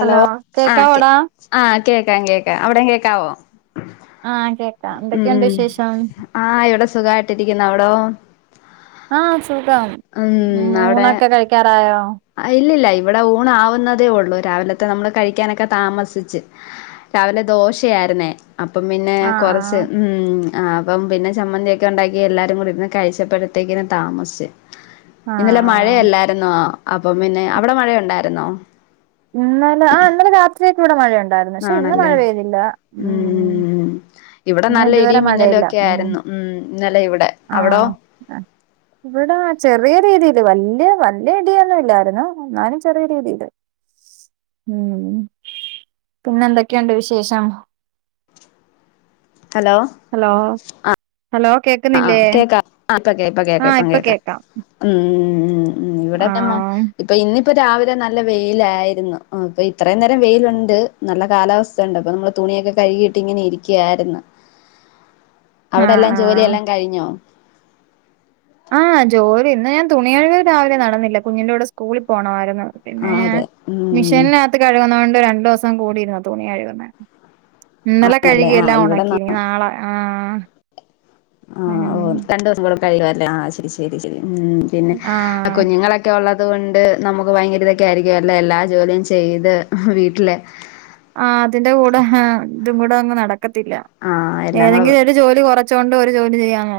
Hello കേകാവോ ടാ കേക്കാ കേക്കാ അവിടേം കേക്കാവോ ആഹ കേക്കാം എന്തൊക്കെയുണ്ട് വിശേഷം സുഖമായിട്ടിരിക്കുന്ന അവിടോ ആഹ സുഖം ഉം ഊണൊക്കെ കഴിക്കാറായോ ഇല്ലില്ല ഇവിടെ ഊണാവുന്നതേ ഉള്ളു രാവിലത്തെ നമ്മള് കഴിക്കാനൊക്കെ താമസിച്ച്. രാവിലെ ദോശയായിരുന്നേ അപ്പം പിന്നെ ആഹ് കൊറച്ച് ആഹ് ഉം ആ അപ്പം പിന്നെ ചമ്മന്തിയോക്കെ ഉണ്ടാക്കി എല്ലാരും കൂടി ഇരുന്ന് കഴിച്ചപ്പോഴത്തേക്കിന് താമസിച്ച് ഇന്നലെ ആഹ് മഴയയല്ലായിരുന്നോ അപ്പം പിന്നെ അവിടെ മഴയ ഉണ്ടായിരുന്നോ ഇന്നലെ ആ ഇന്നലെ രാത്രിയൊക്ക ഇവിടെ മഴയ ഉണ്ടായിരുന്നു പക്ഷെ ഇന്ന്മഴ ആണല്ലേ പെയ്തില്ല ഉം ഇവിടെ ഇന്ന് നല്ല ഇതുവരെ ഇടിയും മിന്നലും മഴയില്ല ഒക്കെ ആയിരുന്നു ഉം ഇന്നലെ ഇവിടെ അവിടോ ആഹ് ഇവിടെ ചെറിയ രീതിയില് വല്യ വല്ല്യ ഇടിയൊന്നും ഇല്ലായിരുന്നു എന്നാലും ചെറിയ രീതിയില് ഉം പിന്നെ എന്തൊക്കെയുണ്ട് വിശേഷം ഹലോ ഹലോ ആഹ് ഹലോ ആ കേക്കുന്നില്ലേ കേക്ക പ്പ കേക്ക ആഹ് പ്പം ഇപ്പൊ കേക്ക ഇപ്പ കേക്ക കേക്കാം ഉം ഉം ഇവിടെക്ക് ആഹ് ഇപ്പൊ ഇന്ന് ഇപ്പൊ രാവിലെ നല്ല വെയിലായിരുന്നു. ഇപ്പൊ ഇത്രയും നേരം വെയിലുണ്ട്. നല്ല കാലാവസ്ഥ ഉണ്ട്. അപ്പോ നമ്മള് തുണിയൊക്കെ കഴുകിയിട്ട് ഇങ്ങനെ ഇരിക്കായിരുന്നു ആഹ് ആഹ് ഞ്ഞോ ആഹ് ജോലി ഇന്ന് ഞാൻ തുണികഴുകൾ രാവിലെ നടന്നില്ല. കുഞ്ഞിന്റെ കൂടെ സ്കൂളിൽ പോണമായിരുന്നു ആ പിന്നെ ഞാൻ അതെ ഉം മിഷീനിനകത്ത് കഴുകുണത് കൊണ്ട് രണ്ടു ദിവസം കൂടിരുന്ന തുണികഴുകുന്നെ ഇന്നലെ ആണല്ലേ ആ കഴുകിയെല്ലാം ഉണക്കി നാളെ ആഹ് ങാ ഉം ഓ രണ്ടു ദിവസം കൂടെ കഴിയ അല്ലേ ആ ശരി ശരി ശരി ഉം പിന്നെ ആഹ് കുഞ്ഞുങ്ങളൊക്കെ ഉള്ളത് അതുകൊണ്ട് നമുക്ക് ഭയങ്കര തിരക്കായിരിക്കും അല്ലേ. എല്ലാ ജോലിയും ചെയ്ത് വീട്ടിൽ ആ അതിന്റെ കൂടെ ഹാ തും കൂടെ അങ്ങ് നടക് ആഹ് എല്ലാം കൂടെ ഏതെങ്കിലും ജോലി കുറ വച്ചുകൊണ്ട് ഒരു ജോലി ചെയ്യാനോ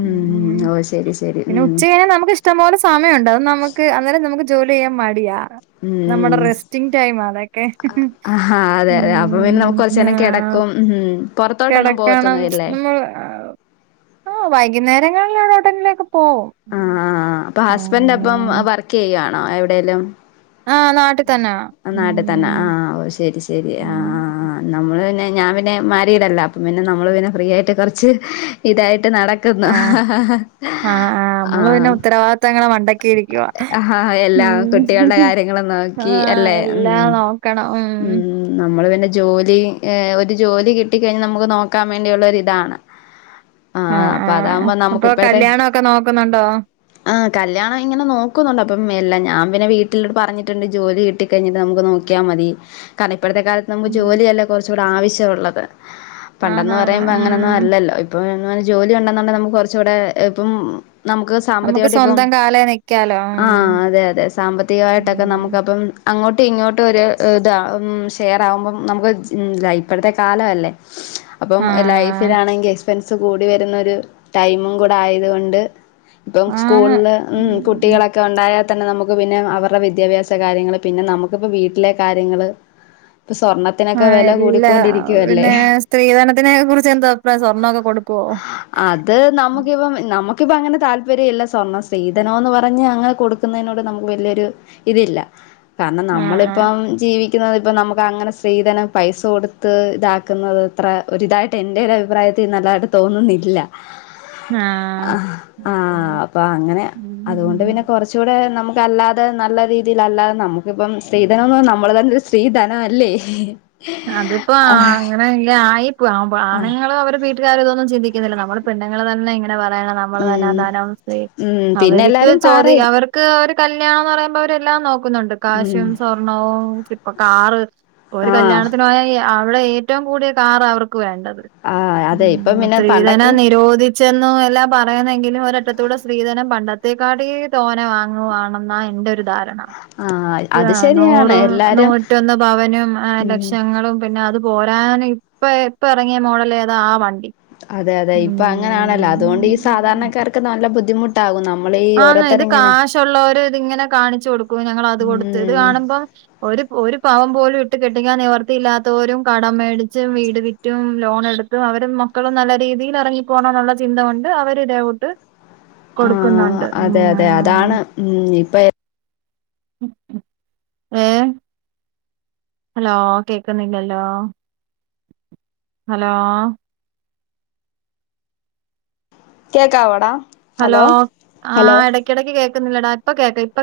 ഉം ഓ ശരി ശരി പിന്നെ ഉം ഉച്ച കഴിഞ്ഞാൽ നമുക്ക് ഇഷ്ടം പോലെ സമയമുണ്ട്. അത് നമുക്ക് അന്നേരം നമുക്ക് ജോലിചെയ്യാന്മടിയാ നമ്മുടെ ഉം റെസ്റ്റിങ് ടൈം ആതൊക്കെ ആഹാ അതെ അതെ അപ്പൊ പിന്നെ നമുക്ക് കൊറച്ചേരം കിടക്കും ഉം പൊ റത്തോട്ടൊന്നും കിടക്കണം പോവത്തില്ലേ വൈകുന്നേരങ്ങളിലാണേഎവ്ടേങ്കിലൊക്കെ ആ ആ അപ്പൊ ഹസ്ബൻഡ് അപ്പം ആ എവിടെയെലും ആഹ് നാട്ടിൽ തന്നാ നാട്ടിൽ ഉം തന്നെ ആഹ ഓ ശരി ശരി ആ ഉം ആ് നമ്മള് പിന്നെ ഞാൻ പിന്നെ മാരീടല്ല അപ്പ പിന്നെ നമ്മൾ പിന്നെ ഫ്രീ ആയിട്ട് കൊറച്ച് ഇതായിട്ട് നടക്കുന്നു ആഹ ആ ആ നമ്മള് പിന്നെ ഉത്തരവാദിത്തങ്ങൾ മണ്ടക്ക് ങാ എല്ലാം കുട്ടികളുടെ കാര്യങ്ങൾ നോക്കി ആഹ് അല്ലേ ഉം എല്ലാം നോക്കണം ഉം നമ്മള് പിന്നെ ജോലി ഏ ഒരു ജോലി കിട്ടിക്കഴിഞ്ഞ് നമുക്ക് നോക്കാൻ വേണ്ടിയുള്ളരിതാണ് ങാ ആഹ് അപ്പൊ ആഹ് അതാകുമ്പോ നമുക്ക് അപ്പൊ ഇപ്പോഴത്തെ കല്യാണൊക്കെ നോക്കുന്നുണ്ടോ ആ കല്യാണം ഇങ്ങനെ നോക്കുന്നുണ്ട് അപ്പം എല്ലാം ഞാൻ പിന്നെ വീട്ടില് പറഞ്ഞിട്ടുണ്ട് ജോലി കിട്ടി കഴിഞ്ഞിട്ട് നമുക്ക് നോക്കിയാൽ മതി കാണണെ ഇപ്പോഴത്തെ കാലത്ത് നമുക്ക് ഉം ജോലിയല്ലേ കുറച്ച് ഇവിടെ ആവശ്യമുള്ളത് പണ്ടന്ന് ആന്നാന്ന് പറയുമ്പോ ഉം അങ്ങനൊന്നും അല്ലല്ലോ ഇപ്പൊ ജോലി ഉണ്ടന്നൊണ്ടെ നമുക്ക് കുറച്ചൂടെ ഇപ്പം നമുക്ക് നമുക്ക് സാമ്പത്തികമായിട്ട് ഇപ്പം സ്വന്തം കാലേ നിക്കാലോ ആഹ അതെ അതെ സാമ്പത്തികമായിട്ടൊക്കെ നമുക്ക് ഉം ഉം അപ്പം അങ്ങോട്ടും ഇങ്ങോട്ടും ഒരു ഇതി ഷെയർ ആവുമ്പം നമുക്ക് ഇപ്പോഴത്തെ കാലമല്ലേ അപ്പം ആഹ് ലൈഫിലാണെങ്കിൽ എസ്പെൻസ് കൂടി വരുന്ന ഒരു ടൈമും കൂടെ ആയതു കൊണ്ട് ഇപ്പം സ്കൂളില് ഉം കുട്ടികളൊക്കെ ഉണ്ടായ തന്നെ നമുക്ക് പിന്നെ അവരുടെ വിദ്യാഭ്യാസ കാര്യങ്ങള്പിന്നെ നമുക്കിപ്പോ വീട്ടിലെ കാര്യ കാര്യങ്ങള് ആഹ എല്ലാ പിന്നെ സ്ത്രീധനത്തിനെകുറിച്ച് എന്താ അഭിപ്രായം സ്വർണൊക്കെ കൊടുക്കുവോ ന ഇപ്പൊ അങ്ങനെ താല്പര്യം ഇല്ല സ്വർണ്ണ സ്ത്രീധനോന്ന് പറഞ്ഞ് അങ്ങനെ കൊടുക്കുന്നതിനോട് നമുക്ക് വലിയൊരു ഇതില്ല കാരണം ആഹ് ആഹ് നമ്മളിപ്പം ഇരിക്കുന്നത് ഇപ്പ നമുക്ക് അങ്ങനെ സ്ത്രീധനം പൈസ കൊടുത്ത് ഇതാക്കുന്നത് അത്ര ഒരു ഇതായിട്ട് എന്റെ ഒരു അഭിപ്രായത്തി നല്ലതായിട്ട് തോന്നുന്നില്ല ആ ആഹ് ആഹ അപ്പൊ അങ്ങനെ അതുകൊണ്ട് പിന്നെ കൊറച്ചുകൂടെ നമുക്ക് അല്ലതെ നല്ല രീതിൽ അല്ലാതെ നമുക്കിപ്പം സ്ത്രീധനോന്ന് നമ്മള് തന്നൊരു സ്ത്രീധനല്ലേ അതിപ്പോ അങ്ങനെല്ലേ ആയി ആവുമ്പോ ആഹ് ആണുങ്ങൾ അവരെ വീട്ടി വീട്ടുകാര് ഇതൊന്നും ചിന്തിക്കുന്നില്ല നമ്മുള് പെണ്ണുങ്ങൾ തന്നെ ഇ നമ്മൾ തന്നെ പറയാനാ നമ്മള് തന്നെ ഉം ധനം സ്ത്രീ ഉം പിന്നെ അവർക്ക് എല്ലാരും ചോദിക്കാ പറയും അവര്ക്ക് അവർക്ക് കല്യാണംന്ന് പറയുമ്പോ അവരെല്ലാം നോ നോക്കുന്നുണ്ട് ഉം കാശും സ്വർണ്ണവും അപ്പൊ കാറ് ഒരു ആഹ് കല്യാണം അവിടെ ഏറ്റവും കൂടിയ കാറ അവർ ക്ക് വേണ്ടത് ആഹ് അതെ ഇപ്പം ഉം പിന്നെ സ്ത്രീധന പണ്ടൊക്കെ നിരോധി ചെന്ന എല്ലാം പറയുന്നെങ്കിലും ഒര അറ്റത്തൂടെ സ്ത്രീധനം പണ്ടത്തെേക്കാടി തോനെ വാങ്ങുവാണെന്നാ എന്റെ ഒരു ധാര ആഹ് അത് [unintelligible] ശരിയാണ് നൂറും എല്ലാരും നൂറ്റൊന്ന് പവനും അത ഉം വക്ഷങ്ങളും പിന്നെ അത് പോരൻ ഇപ്പ ഇപ്പ ഇറങ്ങിയ മോഡല ഏതാ ആ വണ്ട അതെ അതെ ഇപ്പൊ അങ്ങനെയാണല്ലോ അതുകൊണ്ട് ഈ സാധാരണക്കാർക്ക് നല്ല ബുദ്ധിമുട്ട് ഉണ്ടാകും ആന്ന് ഇത് കാശുള്ളവര് ഇതിങ്ങനെ കാണിച്ചു കൊടുക്കൂ ഞങ്ങ അത് കൊടുത്ത് ഇത് ഉം കാണുമ്പം ഒരു ഒരു പാവം പോലും വിട്ട് കെട്ടി നിവർത്തി ഇല്ലാത്തവരും കടം മേടിച്ചും വീട് വിറ്റും ലോൺ എടുത്തും അവരും മക്കളും നല്ല രീതിയിൽ ഇറങ്ങിപ്പോണം എന്നുള്ള ചിന്ത കൊണ്ട് അവരി ഇതേ കൂട്ട് കൊടുക്കുന്നു ആഹ് അതെ അതെ അതാണ് ഉം ഇപ്പൊ എ ഏ ഹലോ കേക്കുന്നില്ലല്ലോ ഹലോ കേക്കാവോടാ ഹലോ ആ ഇടക്കിടക്ക് കേക്ക ക്ക്ന്നില്ല ടാ ഇപ്പ കേക്ക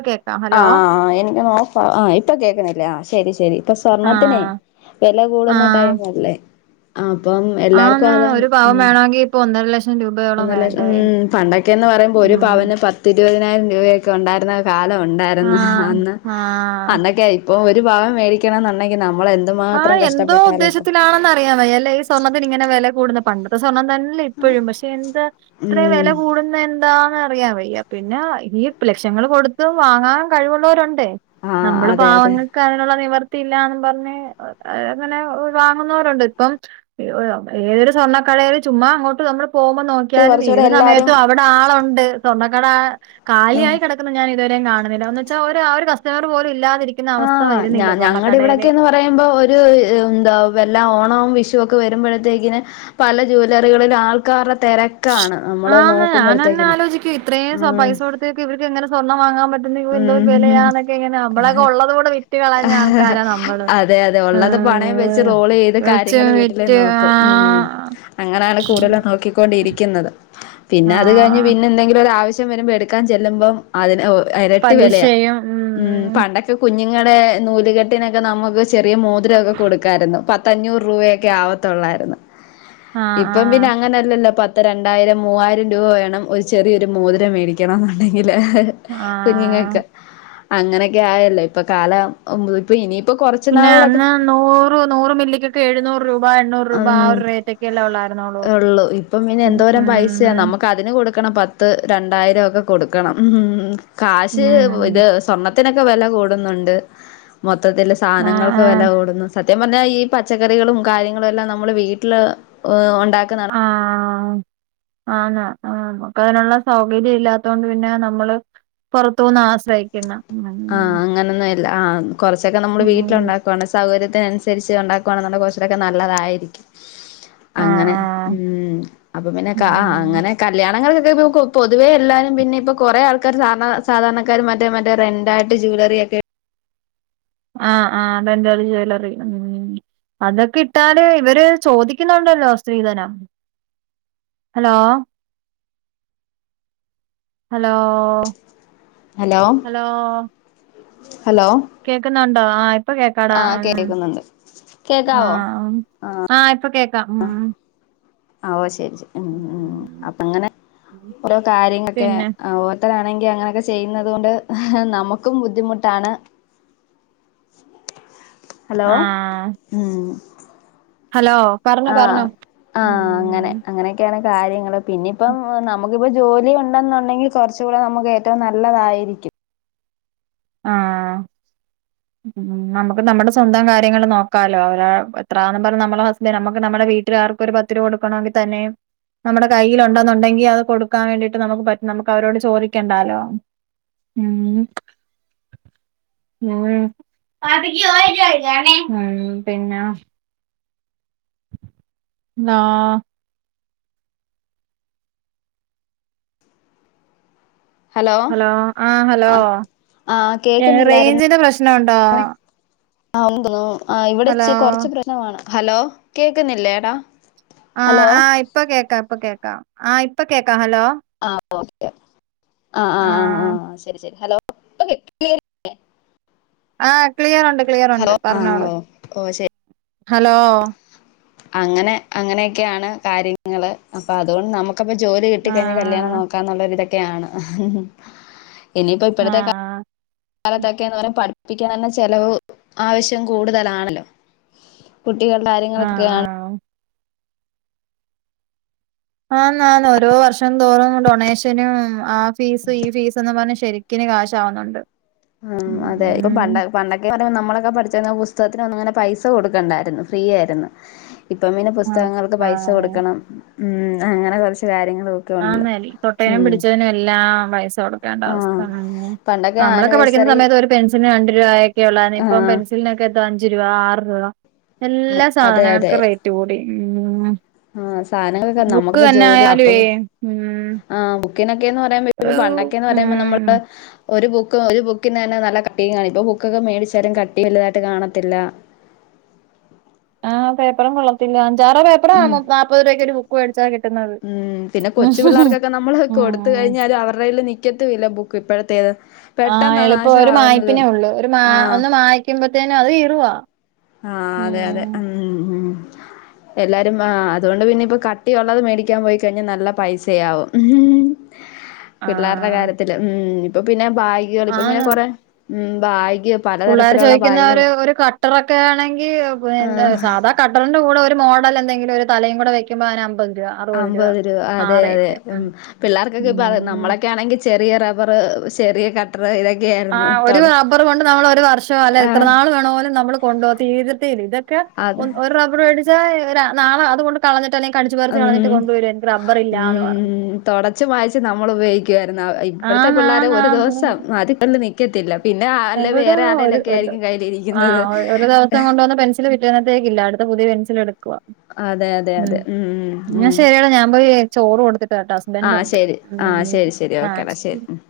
ആ ആ എനിക്ക് ന്ന് ഓഫാ ആ ഇപ്പൊ കേക്കുന്നില്ലേ ആ ശരി ശരി ഇപ്പൊ ആ സ്വർണത്തിനെ വെല ആ കൂടുന്ന ടൈമല്ലേ ആ ആന്ന് ഒരു പാവം വേണോങ്കി ഇപ്പൊ ഒന്നര ലക്ഷ മ്മ്-പണ്ടൊക്കെന്ന് പറയുമ്പോ ഒരു ഉം പവന് പത്തിരുപ [unintelligible] രൂപയൊക്കെ ഉണ്ടായിരുന്ന കാലം ഉണ്ടായിരുന്നു ആഹ് അന്ന് ആഹ് അന്നൊക്കെ ഇപ്പോ ഒരു പവൻ മേടിക്കണംമെന്നുണ്ടെങ്കിൽ നമ ആ എന്തോ ഉദ്ദേശത്തിലാണെന്ന്റിയ വയ്യല്ലേ ഈ സ്വർണത്ത്ന് ഇങ്ങനെ വില കൂടുന്ന പണ്ടത്തെ സ്വർണ്ണ ല്ലേ ഇപ്പോഴും പക്ഷെ എന്താ ഇത്ര ഉം വില കൂടുന്ന എന്താന്ന് അറിയ വയ്യ പിന്നെ ഈ ലക്ഷങ്ങൾ കൊടുത്ത് വാങ്ങാൻ കഴിവുള്ളൊരു ണ്ട് ആഹ് നമ്മള് അതെ അതെ പാവങ്ങൾക്ക് അതിനുള്ള നിവർ ത്തില്ലാ ന്ന് പറഞ്ഞ് അങ്ങനെ വാങ്ങുന്നവരുണ്ട് ഇപ്പം ഏതൊരു സ്വർണ്ണക്കടെല് ചുമ്മാ അങ്ങോട്ട് നമ്മള് പോവുമ്പോ നോക്കിയാലും കുറച്ചൂടെ ഏത് എല്ലാരും സമയത്തും അവിടെ ആളുണ്ട് സ്വാണകട കാലി ആഹ് ആയി കേടക്ക്‌ന്ന ഞാ തുവരേ കാണ്‌ന്നില്ല ന്ന് വെച്ച ഒര ഒര് കസ്റ്റമർ പോലും ഇല്ല ആ ഞ ഞങ്ങടെ ഇവിടെക്കെന്ന് പറയുമ്പോ ഒ ര് എന്താ വല്ല ഓണ വിഷുവൊക്കെ വരുമ്പോഴത്തേക്കിന് പല ജ്വാലറികളില് ആൾക്കാര ആന്ന് ഞാനന്നേ ആലോചിക്ക ഇത്രേയും ഉം പൈസ കൊടുത്ത ഇവർക്ക് എങ്ങനെ സ്വർണം വാങ്ങാൻ പറ്റുന്ന എന്തോ ഉം വിലയാന്നൊക്കെ ഇങ്ങനെ അമ്മളൊക്കെ ഉള്ള അതെ അതെ ഉള്ളത് പണയം വെച്ച് ഏഹ് റോളേയ്ത് വെച്ച് കാര്യങ്ങള് വീട്ടിലേ വിറ്റ് നോക്കും. ആഹ് മ്മ്-അങ്ങനെയാണ് കൂടുതലും നോ ണ്ടിരിക്കുന്നത് പിന്നെ അത് കഴിഞ്ഞ് ആഹ് പിന്നെ എന്തെങ്കിലും ഒരാവശ്യ വരുമ്പോ എടുക്കാൻ ചെല്ലുമ്പം അതിന് ഒ ഇരട്ടി വെലയാ. ഉം പണ്ടോ കുഞ്ഞുങ്ങടെ നൂലുകെട്ടിനൊക്കെ നമുക്ക് സ് ചെറിയ മോതിരോക്കെ കൊടുക്കായിരുന്നു പ പത്തഞ്ഞൂറ് രൂപയൊക്കെ ആവത്തോള്ളായിരുന്നു ആഹ് ഇപ്പം ആഹ് പിന്നെ അങ്ങനെല്ലല്ലോ പ പത്ത് രണ്ടായിരം മൂവായിരം രൂപ വേണം ഒരു ചെറിയൊരു മോതിരം മേടിക്കണം എന്നുണ്ടെങ്കിൽ ആഹ് കുഞ്ഞുങ്ങക്ക് അങ്ങനെയൊക്കെ ആ ഇപ്പൊ കാല ഇപ്പ ഇനി പിന്നെ അന്ന് നൂറ് നൂറ് മില്ലക്കൊക്കെ എഴുന്നൂറ് രൂപ എണ്ണൂറ് രൂപ ആ ഉം ഒരു റേറ്റ് ഒക്കെല്ലേ ഉള്ളായിരുന്നുള്ളൂ ഉള്ളു ഇപ്പം പിന്ന ഉം എന്തോരം പൈസയാ ഉം നമ്മുക്ക് അതിന് കൊടുക്കണം പ പത്ത് രണ്ടായിരം ഒക്കെ കൊടുക്കണം ഉ കാശ് ഉം ഇത് സ്വർണ്ണ ത്തിനൊക്കെ വില കൂടുന്നുണ്ട് മൊ മൊത്തത്തിൽ ആഹ് സാധനങ്ങൾക്ക് വില ആഹ് കൂടുന്നു സത്യം പറഞ്ഞാൽ ഈ പച്ചക്കറികളും കാര്യങ്ങ നമ്മളെല്ലാം വീട്ടില് ഒണ്ട ആ ആ ആന് ആ നമുക്ക് അതിനുള്ള സൗകര്യം ഇല്ലാത്തൊണ്ട് പിന്നെ നമ്മള് പുറത്തു നിന്ന് ആശ്രയിക്കണം ആ അങ്ങനെനന്നെ ല്ല ആ കുറച്ചൊക്കെ നമ്മുടെ വീട്ടില ഉം ണ്ടാക്കാണ് സൗകര്യത്തിനനുസ രി ണ്ടാക്കുവാണെന്നുടെ കോർച്ചക്കെ നല്ലതായിരിക്കും ആഹ് അങ്ങനെ ആഹ് മ്മ് അപ്പൊ പിന്നെ ക ഉം അങ്ങനെ കല്യാണങ്ങള് പൊതുവെ എല്ലാരും പിന്നെ ഇപ്പൊ കൊറേ ആൾക്കാർ സാധാ സാധാരണക്കാരും മറ്റേ മറ്റേ രൻഡ് തായിട്ട് ജ്വലറിയൊക്കെ ആ ആ റെന്റൽ ജ്വല്ലറി മ്മ് അതൊക്കെ ഇട്ടാല് ഇവര് ചോദിക്കുന്നുണ്ടല്ലോ സ്ത്രീധനം ഹലോ ഹലോ ഹലോ ഹലോ കേൾക്കന്നുണ്ടോ ആ ഇപ്പൊ കേക്കാടാ ആഹ് ആ കേക്കുന്നുണ്ട് ആ കേക്കാവോ ആ ഇപ്പ കേ മ്മ് ഓ ശരി ശരി മ്മ് മ്മ് അപ്പൊ അങ്ങനെ ഓരോ കാര്യങ്ങക്കെ പിന്നെ ണെങ്കി അങ്ങനെയൊക്കെ ചെയ്യുന്നത് കൊണ്ട് നമക്കും ബുദ്ധിമുട്ടാണ് ഹലോ ആഹ് മ്മ് ഹലോ പറഞ്ഞോ പറഞ്ഞോ ആഹ് അങ്ങനെ അങ്ങനെയൊക്കെയാണ് കാര്യങ്ങള് പിന്നെ ഇപ്പം നമ ക്ക് ഇപ്പോ ജോലി ഉണ്ടെന്നുണ്ടെങ്കിൽ കുറച്ച കൂടെ നമുക്ക് ഏറ്റവും നല്ലതായിരിക്കും ആ നമക്ക് നമ്മടെ സ്വന്തം കാര്യങ്ങള് നോക്കാലോ അവ എത്രാെന്ന് പറഞ്ഞ നമ്മളെ ഹസ്ബന്റ് നമ്മക്ക് നമ്മടെ വീട്ടിൽ ആർക്കും ഒരു പത്ത് രൂപ കൊടുക്കണമെങ്കിൽ തന്നെ നമ്മടെ കയ്യില് ഉണ്ടെന്നുണ്ടെങ്കി അത് കൊടുക്കാൻ വേണ്ടിട്ട് നമുക്ക് പറ്റും നമുക്ക് അവരോട് ചോദിക്കണ്ടാലോ ഉം ഉം ഉം പിന്നെ ആ ഹലോ ആ ഹലോ ആഹ് ആഹ് ഏ കേക്കുന്നില്ലായിരുന്നു റയ്ഞ്ചിന്റെ പ്രശ്നം ഉണ്ടോ ആ ഉണ്ടെന്ന് തോന്നണു ആ ഇവിടെച്ച് കുറച്ച് പ്രശ്നമാണ് ഹലോ കേക്കുന്നില്ലേടാ ആ ഹലോ ആ ഇപ്പ കേക്കാം ഇപ്പ കേക്കാം ആഹ ഇപ്പൊ കേക്കാ ഹലോ ആ ഓക്കെ ആ ആ ആ ആ ശരി ശരി ഹലോ [inaudible] ആ ക്ലിയറുണ്ട് ക്ലിയറുണ്ട് ഹലോ ആഹ് പറഞ്ഞോളൂ ഓ ഓ ശരി ഹലോ അങ്ങനെ അങ്ങനെയൊക്കെയാണ് കാര്യങ്ങള് അപ്പൊ അതുകൊണ്ട് നമ ക്കിപ്പ ആ ജോലികിട്ടഴിഞ്ഞ് കല്ല്യാണം നോക്കന്നുള്ള ഒരു ഇതെ തൊക്കെയാണ് ഇനിയിപ്പോ ആ ഇപ്പോഴത്തെ കാ ലത്തൊക്കെന്ന് പറഞ്ഞ പഠിപ്പിക്കൻ തന്നെ ചെിലവ് ആവശ്യം കൂടുതലാണല്ലോ കുട്ടികളുടെ ആ ആ കാര്യങ്ങളൾക്കൊക്കെയാണ് ആണ് ആണ് ഓരോ വർഷം തോറും ഡൊണേഷനും ആ ഫീസ് ഈ ഫീസെന്നും പറഞ്ഞ് ശരിക്കിനും ക്യാഷ് ആവുന്നുണ്ട് ഉം അതെ ഇപ്പൊ പണ്ടൊ പണ്ടൊക്കെ പറയുമ്പോ നമ്മളൊക്കെ പഠിച്ചന്ന് പു സ്തകത്തിനൊന്നും ഇങ്ങനെ പൈസ കൊടുക്കണ്ടായിരുന്നു ഫ്രീ ആയിരുന്നു ഇപ്പം പിന്നെ ആ പുസ്തകങ്ങൾക്ക് പൈസ ആ കൊടുക്കണം ഉം അങ്ങനെ കുറച്ച് കാര്യങ്ങൾ ആന്നാണ്‌ തൊട്ടേനും പിടിച്ചതിനും എല്ലാം പൈസകൊടുക്കണം അതാണ് അവസ്ഥ ആഹ് പണ്ടൊക്കെ നമ്മളൊക്കെ പഠിക്കുന്ന ആനിവേഴ്സറി സമയത്ത് ഒരു പെൻസിലിനു രണ്ട് രൂപയൊക്കെ ഒള്ളാരുന്നു ഇപ്പം ആഹ് പെൻസിലിനൊക്കെ അഞ്ച് രൂപ ആറ് രൂപ എല്ലാ സാധനങ്ങൾക്കും റേറ്റ് കൂടി ഉം ആ സാധനങ്ങളൊക്കെ ബുക്ക് നമ്മക്കിപ്പോ തന്നെ ജോലി അപ്പൊ ആയാലുവേ ഉം ക്കെന്ന് പറയുമ്പോ ഒരു പണ്ടൊക്കെന്ന് പറയുമ്പോ ഉം നമ്മള് ഒരു ബുക്ക് ഒരു ബുക്കിന് തന്നെ നല്ല കട്ടി കാണും ഇപ്പൊ ബുക്കൊക്കെ മേടിച്ചാലും കട്ടി വലുതായിട്ട് കാണത്തില്ല ആഹ പേപ്പറും കൊള്ളത്തില്ല ജറ പേപ്പറ ഉം നാൽപതു രൂപക്ക് ഒരു [unintelligible] ഉം പിന്നെ കൊച്ചു പിള്ളേർക്കൊക്കെ നമ്മള് കൊടുത്ത ഉം കഴിഞ്ഞാല് അവരുടെൽ നി ക്കത്തും വില്ല ബുക്ക് ഇപ്പോഴത്തേത് ആ പെട്ടെന്നാ എളുപ്പം ഒരു നാശമാവുന്നത് മായ്പിനേ ഉള്ളൂ ഒരു ഒന്ന് മായക്കുമ്പോ തേന അത് കീറുവാ ആ അതെ അതെ ഉം ഉ ഉ ഉ എല്ലാരും ആ അതുകൊണ്ട് പിന്നെ ഇപ്പ കട്ടിയ ഉള്ളത് മേടിക്കാൻ പോയി കഴിഞ്ഞാൽ നല്ല പൈസയാവും ആ പിള്ളേരുടെ കാര്യത്തില് ഉ അപ്പൊ പിന്നെ ബായികൾ ഇപ്പൊ പിന്നെ കൊറെ ഉം ബായ് പിള്ളോര് ചോദിക്കുന്നവര് ഒരു കട്ടറെ ക്കാണെങ്കിൽ ആഹ് സാധാ കുറിന്റെ കൂട്ട് ഒരു മോഡൽ എന്തെങ്കിലും ഒരു തലയും കൂടെ വയ്ക്കുമ്പോൾ അതിനമ്പ് അമ്പരു അതെ അതെ ഉ ഉം പിള്ളേർക്കൊക്കെ ഉം നമ്മളൊക്കെ ആണെങ്കിൽ ചെ ചെറിയ റബർ ചെറിയെ ക ആ ഒരു റബ്ബർ കൊണ്ട് നമ്മൾ ഒരു വർഷം അല്ലെ ഇത്ര ആഹ് നാൾ വേണ പോലും നമ്മൾ കൊണ്ടുപോക തീരത്തുമില്ല ഇതൊക്കെ അതെ ഒരു റബ്ബറുമേടി ആഹ നാളെ അതുകൊണ്ട് കളഞ്ഞിട്ട് അല്ലെങ്കിൽ കടിച്ചു പറിച്ച് ഉം കളഞ്ഞിട്ട് കൊണ്ടുവരും എനിക്ക് റബ്ബർ ഇല്ലാന്ന് പറഞ്ഞു ഉം തുടച്ചു മായ്ച്ച് നമ്മൾ ഉപയോഗിക്കായിരുന്നു ഇപ്പഴത്തെ ആന്ന് പിള്ളേരെ ആന്ന് ഒരു ആന്ന് ദിവസം [unintelligible] നി ക്കത്തില്ല എവിടെ ഒരു ഒരു ആ കയ്യിലിരിക്കുന്നത് ഒരു ദിവസം കൊണ്ടുവന്ന് പെൻസിൽ പിറ്റേനത്തേക്ക് ഇല്ല അടു [unintelligible] പുതിയ പെൻസിൽ എടു [unintelligible] അതെ അതെ ഉം അതെ ഉം എന്നാ ഉം ശരിയടാ ഞാൻ പോയി ചോറ് കൊടുത്തിട്ട് വരട്ട് ഹസ്ബൻഡ് ആഹ് ഒണ്ട് ശരി ആഹ് ശരി ശരി ആ ഓക്കേടാ ശരി ഉം